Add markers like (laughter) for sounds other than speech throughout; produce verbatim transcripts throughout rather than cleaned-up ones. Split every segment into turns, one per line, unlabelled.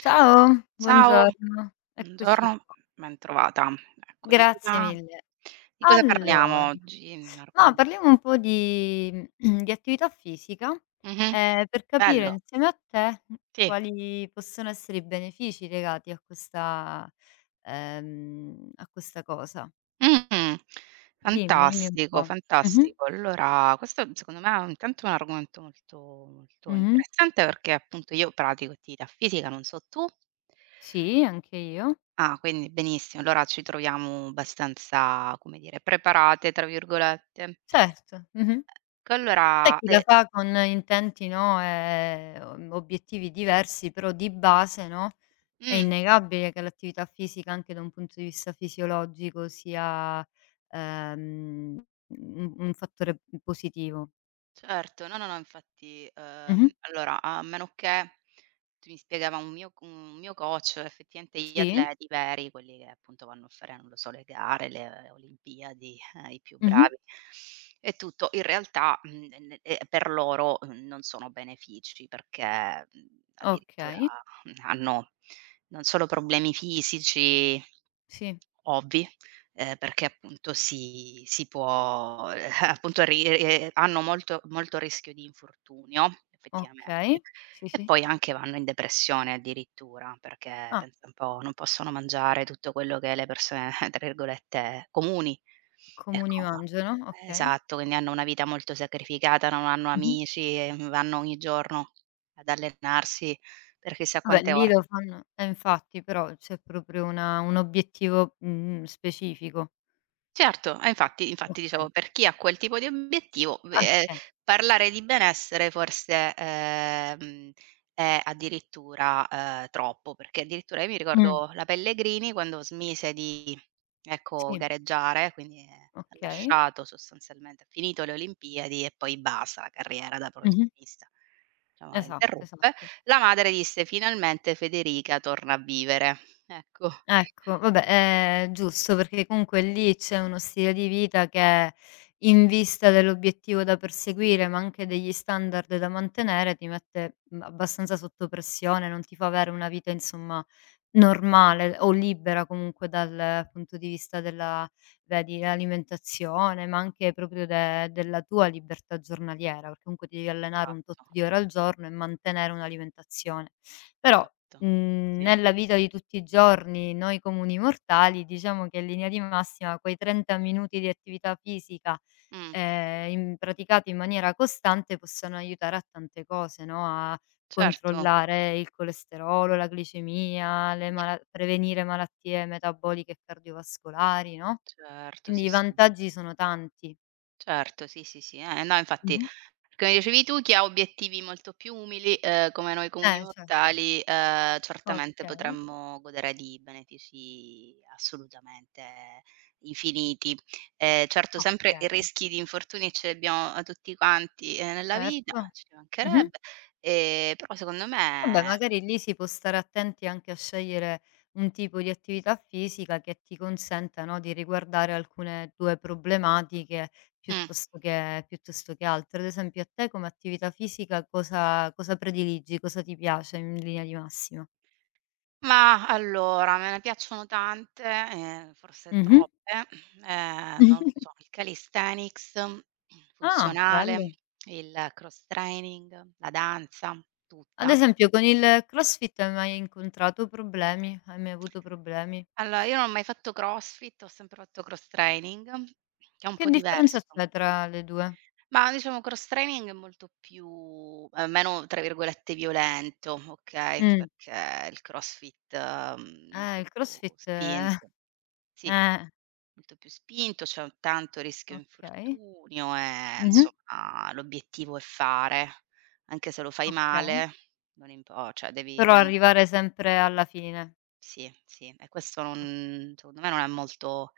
Ciao,
Ciao,
buongiorno, eccoci
buongiorno,
qua.
bentrovata. Ecco, di
Grazie
cosa
mille.
di cosa
Allora,
parliamo oggi? Un
ma parliamo
argomento.
un po' di (clears throat) di attività fisica,
Mh-mh,
ehm, per capire
bello,
insieme a te, mhmm,
sì.
quali possono essere i benefici legati a questa ehm, a questa cosa.
Mh,
Dimmi, dimmi un
fantastico,
po'. Mh-mh,
fantastico. Allora, questo secondo me è intanto un argomento molto, molto
mh-mh.
interessante perché appunto io pratico attività fisica, non so tu?
Sì, anche io.
Ah, quindi benissimo, allora ci troviamo abbastanza, come dire, "preparate" tra virgolette.
Certo, mh-mh.
Che
C'è
allora,
chi
ehm
la fa con intenti, no, ehm, obiettivi diversi, però di base, no, è
mh.
innegabile che l'attività fisica, anche da un punto di vista fisiologico, sia, ehm, un un fattore positivo.
Certo, no, no, no, infatti,
Mh-mh.
uhm, allora a meno che tu mi spiegava un mio c un mio coach, effettivamente gli
Sì.
atleti veri, quelli che appunto vanno a fare, non lo so, le gare, le Olimpiadi, eh, i più
Mh-mh.
bravi e tutto, in realtà, mhmm, e ne e per loro, mhmm, non sono benefici perché, mhmm, addirittura
Okay.
mh, hanno non solo problemi fisici
Sì.
ovvi, ehm, perché appunto si si può ehm, (laughs) appunto ri ehm, hanno molto molto rischio di infortunio, effettivamente,
Okay. Sì,
e
sì.
poi anche vanno in depressione addirittura, perché
Ah,
pensa un po', non possono mangiare tutto quello che le persone, (laughs) tra virgolette, "comuni".
comuni
Ecco, ma
mangiano, okay.
esatto, quindi hanno una vita molto sacrificata, non hanno
Mh-mh.
amici, ehm, vanno ogni giorno ad allenarsi per chissà
Vabbè,
quante
lì
ore.
lo fanno, eh, infatti, però c'è proprio una un obiettivo, mhmm, specifico.
Certo, eh infatti infatti
Okay.
dicevo, per chi ha quel tipo di obiettivo, v
Ah,
ehm,
okay.
parlare di benessere forse, ehm, è addirittura, ehm, troppo, perché addirittura io mi
Mh.
ricordo la Pellegrini quando smise di, ecco,
Sì.
gareggiare, quindi, ehm, ha
Okay.
lasciato sostanzialmente ha finito le Olimpiadi e poi basta la carriera da
Mh-mh.
professionista. Diciamo la
Esatto,
interruppe.
esatto.
La madre disse: "Finalmente Federica torna a vivere." Ecco.
Ecco, vabbè, è giusto, perché comunque lì c'è uno stile di vita che in vista dell'obiettivo da perseguire, ma anche degli standard da mantenere, ti mette, mhmm, abbastanza sotto pressione, non ti fa avere una vita, insomma, normale o libera comunque dal punto di vista della, vedi, alimentazione, ma anche proprio de della tua libertà giornaliera, perché comunque ti devi allenare un tot
Esatto,
di ore al giorno e mantenere un'alimentazione. Però,
esatto.
Mhmm,
Sì.
nella vita di tutti i giorni, noi comuni mortali, diciamo che in linea di massima quei trenta minuti di attività fisica,
Mh,
ehm, in praticati in maniera costante possono aiutare a tante cose, no, a
certo,
controllare il colesterolo, la glicemia, le mala prevenire malattie metaboliche e cardiovascolari, no,
certo,
quindi
sì,
i
sì.
vantaggi sono tanti.
Certo, sì, sì, sì. Eh, no, infatti,
Mh-mh.
come dicevi tu, chi ha obiettivi molto più umili, ehm, come noi comuni
Eh, cer
mortali, ehm, certamente
okay,
potremmo godere di benefici assolutamente infiniti. Ehm, certo
O
sempre i
okay,
rischi di infortuni ce li abbiamo a tutti quanti, ehm, nella vita,
certo.
ci
Mh-mh.
mancherebbe, ehm, però secondo
Vabbè,
me
magari lì si può stare attenti anche a scegliere un tipo di attività fisica che ti consenta, no, di riguardare alcune tue problematiche
mh.
piuttosto che piuttosto che altre. Ad esempio, a te come attività fisica cosa cosa prediligi, cosa ti piace in linea di massima?
Mah, allora, me ne piacciono tante, ehm, forse
Mh-mh.
troppe, ehm, non lo
(laughs)
so, il calisthenics,
Ah,
funzionale,
bello.
il cross training, la danza,
Ad
tutta.
esempio con il CrossFit hai mai incontrato problemi? Hai mai avuto problemi?
Allora, io non ho mai fatto CrossFit, ho sempre fatto cross training, che è un
Che
po'
differenza
diverso.
c'è tra le due?
Ma diciamo cross training è molto più ehm, meno, tra virgolette, "violento", okay,
Mh.
perché il CrossFit, mhmm,
Eh,
molto
il
più
CrossFit è.
spinto.
(laughs)
Sì.
Eh,
Molto più spinto, c'è un tanto rischio
okay.
infortunio e
Mh-mh.
insomma l'obiettivo è fare, anche se lo fai
Okay.
male, non impo cioè devi devi
Però
an
arrivare sempre alla fine.
sì, sì, e questo
Oka
non secondo me non è molto,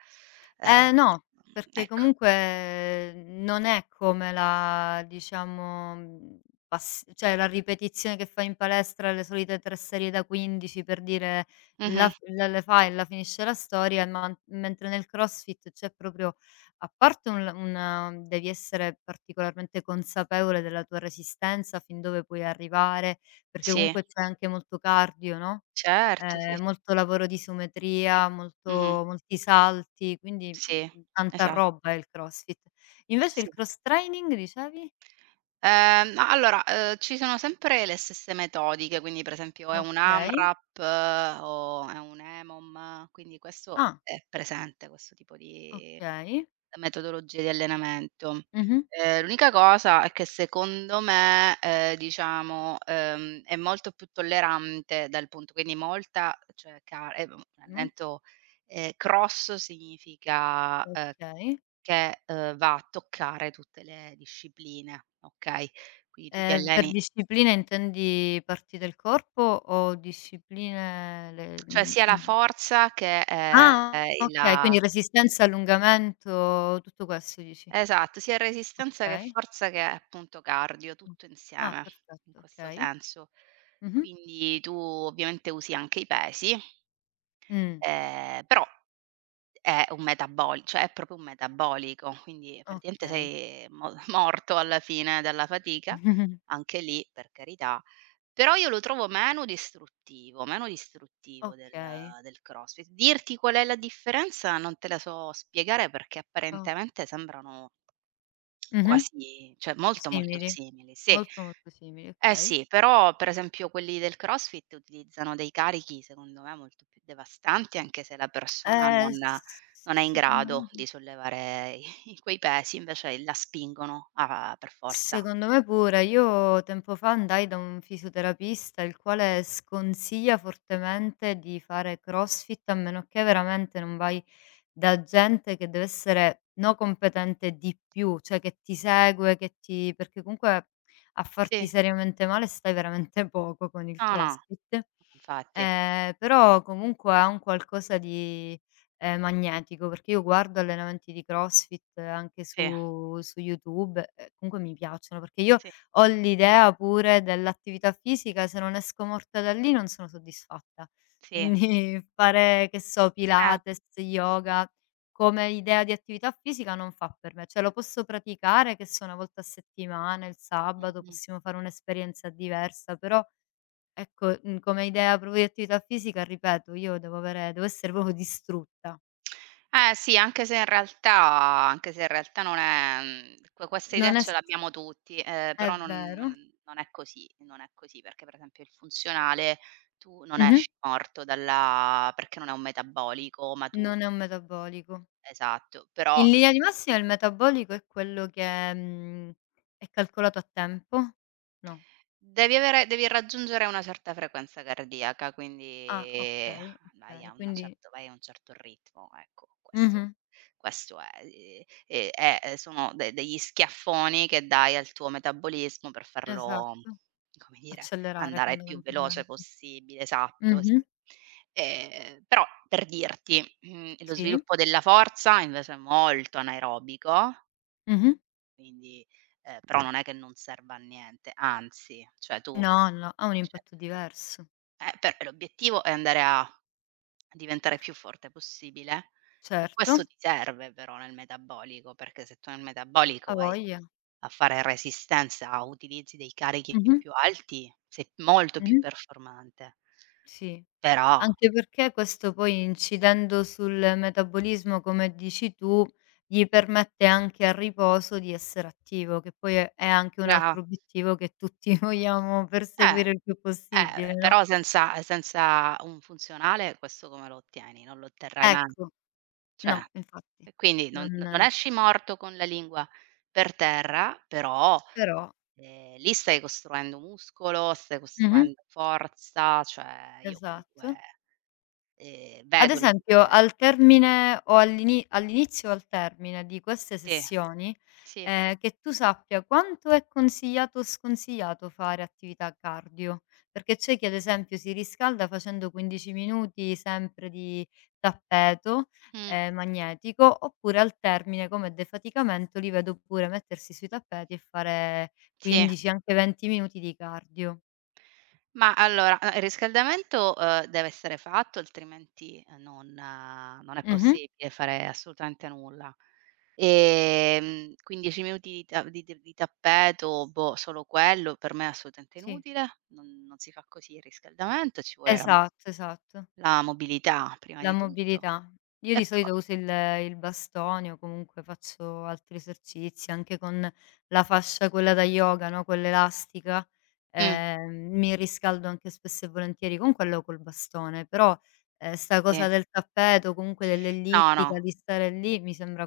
ehm,
Eh, no, perché
ecco.
comunque, mhmm, non è come la, diciamo, mhmm, pas cioè la ripetizione che fai in palestra, le solite tre serie da quindici per dire, la
Mh-mh.
f la le fai e la finisce la storia, ma mentre nel CrossFit c'è proprio, a parte un l una mhmm, devi essere particolarmente consapevole della tua resistenza, fin dove puoi arrivare, perché
Sì,
comunque c'è anche molto cardio, no?
certo, sì.
Ehm, molto lavoro di isometria,
Mh-mh.
molto molti salti, quindi,
Sì,
mhmm, tanta
esa
roba è il CrossFit. Invece il
sì.
cross training, dicevi?
Ehm, a allora, uhm, ci sono sempre le stesse metodiche, quindi per esempio è un
Okay.
AMRAP eh, o è un EMOM, quindi questo
Ah,
è presente, questo tipo di
okay.
metodologie di allenamento.
Mh-mh.
Ehm, l'unica cosa è che secondo me, ehm, diciamo, ehm, è molto più tollerante dal punto, quindi molta cioè ca ehm,
Mh.
allenamento, ehm, cross significa, uhm
Okay.
che, uhm, va a toccare tutte le discipline, okay, quindi tu ti
Ehm, per
alleni,
discipline intendi parti del corpo o discipline le
cioè
mhmm,
sia la
mhmm
forza che, ehm,
ah, okay,
la
quindi resistenza, allungamento, tutto questo dici.
esatto, sia resistenza che
Okay.
forza che appunto cardio,
Mh.
tutto
Ah,
insieme, in
perfetto,
questo
okay.
senso.
Mh-mh.
Quindi tu ovviamente usi anche i pesi,
Mh.
ehm, però è un metabol cioè è proprio un metabolico, quindi praticamente
Okay.
sei mo (laughs) morto alla fine dalla fatica,
(laughs)
anche lì per carità. Però io lo trovo meno distruttivo, meno distruttivo del
Okay,
del CrossFit. Dirti qual è la differenza non te la so spiegare perché
o
apparentemente sembrano
Mh-mh.
quasi, cioè molto, molto
Simili,
simili, sì.
molto, molto simili,
Eh
okay.
sì, però per esempio quelli del CrossFit utilizzano dei carichi secondo me molto più devastanti, anche se la persona
Ehm,
non
s
non è in
Secondo
grado
me.
di sollevare i quei pesi, invece la spingono a per forza.
Secondo me pure. Io tempo fa andai da un fisioterapista il quale sconsiglia fortemente di fare CrossFit a meno che veramente non vai da gente che deve essere, no, competente di più, cioè che ti segue, che ti perché comunque a farti
Sì,
seriamente male stai veramente (laughs) poco con il
no, no,
CrossFit.
infatti.
Ehm, però comunque ha un qualcosa di, ehm, magnetico, perché io guardo allenamenti di CrossFit, eh, anche
Sì,
su su YouTube e comunque mi piacciono, perché io
sì,
ho l'idea pure dell'attività fisica, se non esco morta da lì non sono soddisfatta.
sì,
Quindi (laughs) fare, che so,
eh.
Pilates, yoga, come idea di attività fisica non fa per me. Cioè lo posso praticare, che so, una volta a settimana, il sabato,
Mh-mh.
possiamo fare un'esperienza diversa, però ecco, mhmm, come idea proprio di attività fisica, ripeto, io devo avere devo essere proprio distrutta.
Eh sì, anche se in realtà anche se in realtà non è mhmm, que questa idea
Non è s,
ce l'abbiamo tutti, ehm,
è
però non non
vero.
non è così, non è così, perché per esempio il funzionale tu non
Mh-mh.
esci morto dalla perché non è un metabolico, ma tu,
Non è un metabolico.
esatto, però.
In linea di massima il metabolico è quello che, mhmm, è calcolato a tempo? No.
Devi avere devi raggiungere una certa frequenza cardiaca,
Ah,
quindi
okay,
vai a
okay,
una
quindi
certo vai a un certo ritmo, ecco, questo
Mh-mh.
questo è. Ehm, e è ehm, sono de degli schiaffoni che dai al tuo metabolismo per farlo,
Esatto.
come dire,
Accelerare
andare il più veloce
fondamentalmente.
possibile, esatto, sì.
Mh-mh.
Ehm, però per dirti, mhmm, lo
Sì.
sviluppo della forza invece è molto anaerobico,
Mh-mh.
quindi ehm, però non è che non serva a niente, anzi, cioè tu,
No, no, ha un
cioè,
impatto diverso.
eh, per l'obiettivo è andare a diventare più forte possibile e
Certo,
questo ti serve però nel metabolico, perché se tu nel metabolico
ha
vai
voglia.
a fare resistenza, a utilizzi dei carichi
Mh-mh.
più alti, sei molto più
Mh-mh.
performante.
Sì.
Però
Anche perché questo poi incidendo sul metabolismo, come dici tu, gli permette anche a riposo di essere attivo, che poi è è anche un
bra
altro obiettivo che tutti (laughs) vogliamo
eh,
perseguire il più possibile,
eh,
no.
però senza senza un funzionale questo come lo ottieni? Non lo otterrai mai.
Ecco,
Cioè,
no, infatti.
e quindi non
Non,
non esci morto con la lingua per terra, però.
però
Ehm, lì stai costruendo muscolo, stai
Mh-mh.
costruendo forza, cioè io comunque,
Esatto.
ehm,
Ad
vedo la
esempio
differen
al termine o all'ini all'inizio o al termine di queste
sì,
sessioni,
sì,
ehm, che tu sappia quanto è consigliato o sconsigliato fare attività cardio, perché c'è chi ad esempio si riscalda facendo quindici minuti sempre di tappeto,
mh,
ehm, magnetico, oppure al termine come defaticamento li vedo pure mettersi sui tappeti e fare
sì.
quindici, anche venti minuti di cardio.
Ma allora, uhm, il riscaldamento, uhm, deve essere fatto altrimenti, ehm, non eh, non è
Mh-mh.
possibile fare assolutamente nulla. Ehm, quindici minuti di ta di di di tappeto, boh, solo quello per me è assolutamente
Sì.
inutile, non non si fa così il riscaldamento, ci vuole la
Esatto, esatto.
la mobilità prima
La
di tutto.
mobilità. Io
E
di
po
solito uso il il bastone o comunque faccio altri esercizi, anche con la fascia quella da yoga, no, quella elastica,
Mh,
ehm, mi riscaldo anche spesso e volentieri con quello o col bastone, però, ehm, 'sta
sì.
cosa del tappeto, comunque
No, no.
dell'ellittica, di stare lì, mi sembra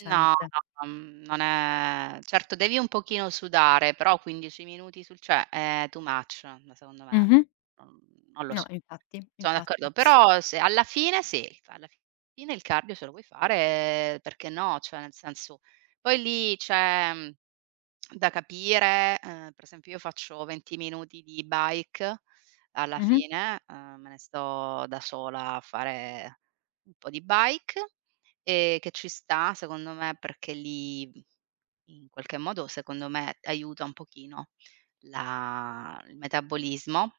No, no, mhmm, non è certo devi un pochino sudare, però quindici minuti sul, cioè è too much, n secondo me.
Mh-mh.
Mhmm, non lo
No,
so,
infatti,
sono
infatti.
d'accordo, però se alla fine, sì, alla fine il cardio se lo vuoi fare perché no, cioè nel senso poi lì c'è, mhmm, da capire, ehm, per esempio io faccio venti minuti di bike, alla
Mh-mh.
fine, ehm, me ne sto da sola a fare un po' di bike, ehm, che ci sta secondo me perché lì, in qualche modo, secondo me, aiuta un pochino la il metabolismo.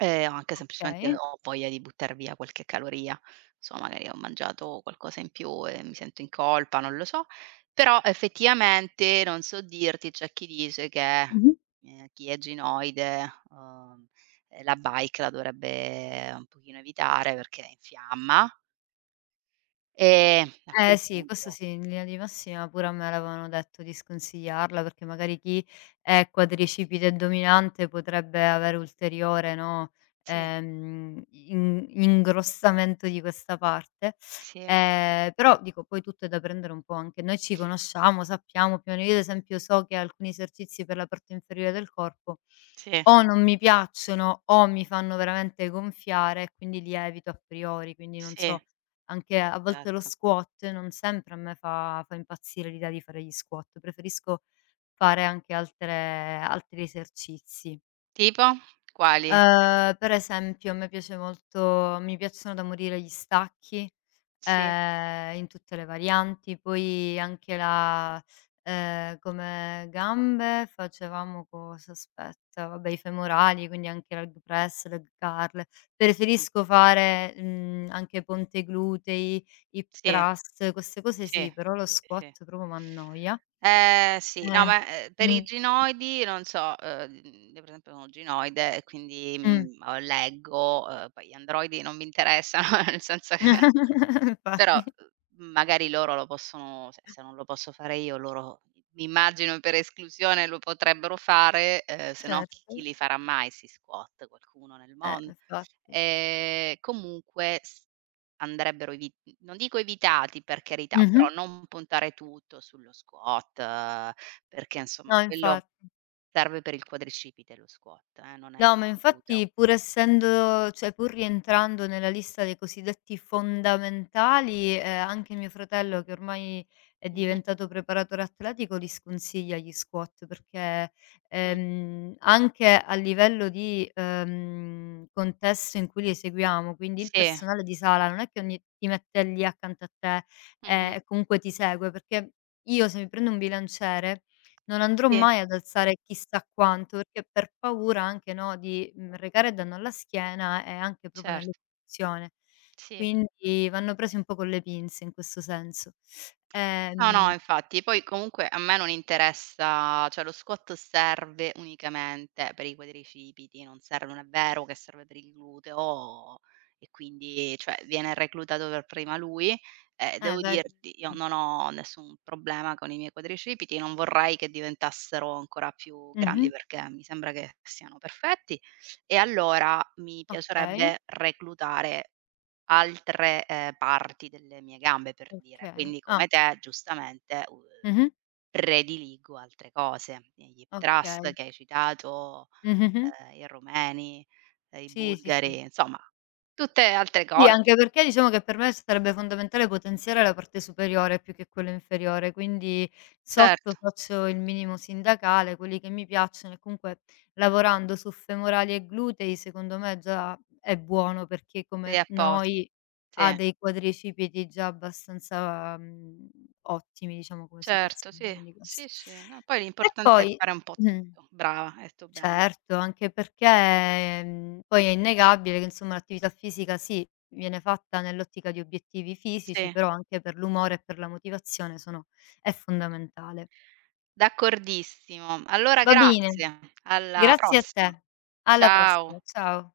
Ehm, o anche semplicemente
Okay.
ho voglia di buttar via qualche caloria. Insomma, magari ho mangiato qualcosa in più e mi sento in colpa, non lo so. Però effettivamente non so dirti, c'è chi dice che,
Mh-mh.
ehm, chi è ginoide, uhm, ehm, eh, la bike la dovrebbe un pochino evitare perché infiamma, ehm, a quel
Eh sì, questo
punto
sì, in linea di massima pure a me l'avevano detto di sconsigliarla, perché magari chi è quadricipite e dominante potrebbe avere ulteriore, no,
sì,
ehm, in ingrossamento di questa parte.
sì,
Ehm, però dico, poi tutto è da prendere un po', anche noi ci conosciamo, sappiamo più o meno. Io ad esempio so che alcuni esercizi per la parte inferiore del corpo
sì,
o non mi piacciono o mi fanno veramente gonfiare e quindi li evito a priori, quindi non
sì,
so, anche a volte lo
esatto.
squat, non sempre a me fa fa impazzire l'idea di fare gli squat, preferisco fare anche altre altri esercizi.
Tipo? Quali?
Ehm, per esempio a me piace molto mi piacciono da morire gli stacchi,
Sì,
ehm, in tutte le varianti, poi anche la, ehm, come gambe facevamo cosa, aspetta, vabbè i femorali, quindi anche leg press, leg curl.
mh-mh,
Preferisco fare, mhmm, anche ponte glutei, hip
sì,
thrust, queste cose
sì,
sì, però lo
sì.
squat proprio m'annoia.
Eh sì, no
Eh.
ma, ehm, per i
Mh,
ginoidi non so, uhm, mhmm, io per esempio sono ginoide e quindi,
mh.
mhmm, uhm, leggo, uhm, poi gli androidi non mi interessano, (laughs) nel senso che,
(laughs)
però,
Infatti,
uhm, magari loro lo possono, se se non lo posso fare io, loro, mi immagino per esclusione, lo potrebbero fare, ehm, se no chi
certo.
chi li farà mai sti squat? Qualcuno nel
Eh,
mondo.
infatti.
Ehm, comunque s andrebbero evi non dico evitati per carità, però
Mh-mh.
non puntare tutto sullo squat, perché insomma
No,
quello
infatti.
serve per il quadricipite lo squat, eh, non è
No, ma
gluteo.
infatti, pur essendo cioè pur rientrando nella lista dei cosiddetti fondamentali, ehm, anche mio fratello che ormai è
Mh-mh.
diventato preparatore atletico li sconsiglia gli squat perché,
Mh.
ehm, anche a livello di, ehm, contesto in cui li eseguiamo, quindi il
Sì.
personale di sala non è che ogni ti mette lì accanto a te, eh,
Mh-mh.
e comunque ti segue, perché io se mi prendo un bilanciere non andrò
Sì,
mai ad alzare chissà quanto, perché per paura anche, no, di, mhmm, recare danno alla schiena e anche proprio
certo.
nell'esecuzione.
Sì.
Quindi vanno presi un po' con le pinze in questo senso.
No, no,
Ehm
infatti. Poi comunque a me non interessa, cioè lo squat serve unicamente per i quadricipiti, non serve non è vero che serve per il gluteo e quindi, cioè, viene reclutato per prima lui. E
eh
devo
Vedi.
dirti, io non ho nessun problema con i miei quadricipiti, non vorrei che diventassero ancora più grandi
Mh-mh.
perché mi sembra che siano perfetti e allora mi
Okay,
piacerebbe reclutare altre, ehm, parti delle mie gambe, per dire.
okay.
Quindi come
Ah.
te, giustamente, u uhm,
Mh-mh.
prediligo altre cose. Gli hip thrust
Okay.
che hai citato,
Mh-mh-mh.
ehm, i rumeni, ehm, i
Sì, sì, sì.
bulgari, insomma tutte altre
Sì,
cose.
anche perché diciamo che per me sarebbe fondamentale potenziare la parte superiore più che quella inferiore, quindi sotto
Certo,
faccio il minimo sindacale, quelli che mi piacciono e comunque lavorando su femorali e glutei secondo me già è buono, perché
sei
come
a pos
noi
sì,
ha dei quadricipiti già abbastanza, mhmm, ottimi diciamo come
certo,
situazione,
sì.
quindi
Sì,
questo.
sì. No, poi
E
l'importante è
poi
fare un po'
mh.
tutto. Brava, hai detto bene.
Certo, anche perché, mhmm, poi è innegabile che, insomma, l'attività fisica sì, viene fatta nell'ottica di obiettivi fisici,
Sì,
però anche per l'umore e per la motivazione sono è fondamentale.
d'accordissimo. Allora
Va bene,
grazie, alla
grazie a
prossima.
te. Alla prossima,
Ciao.
ciao.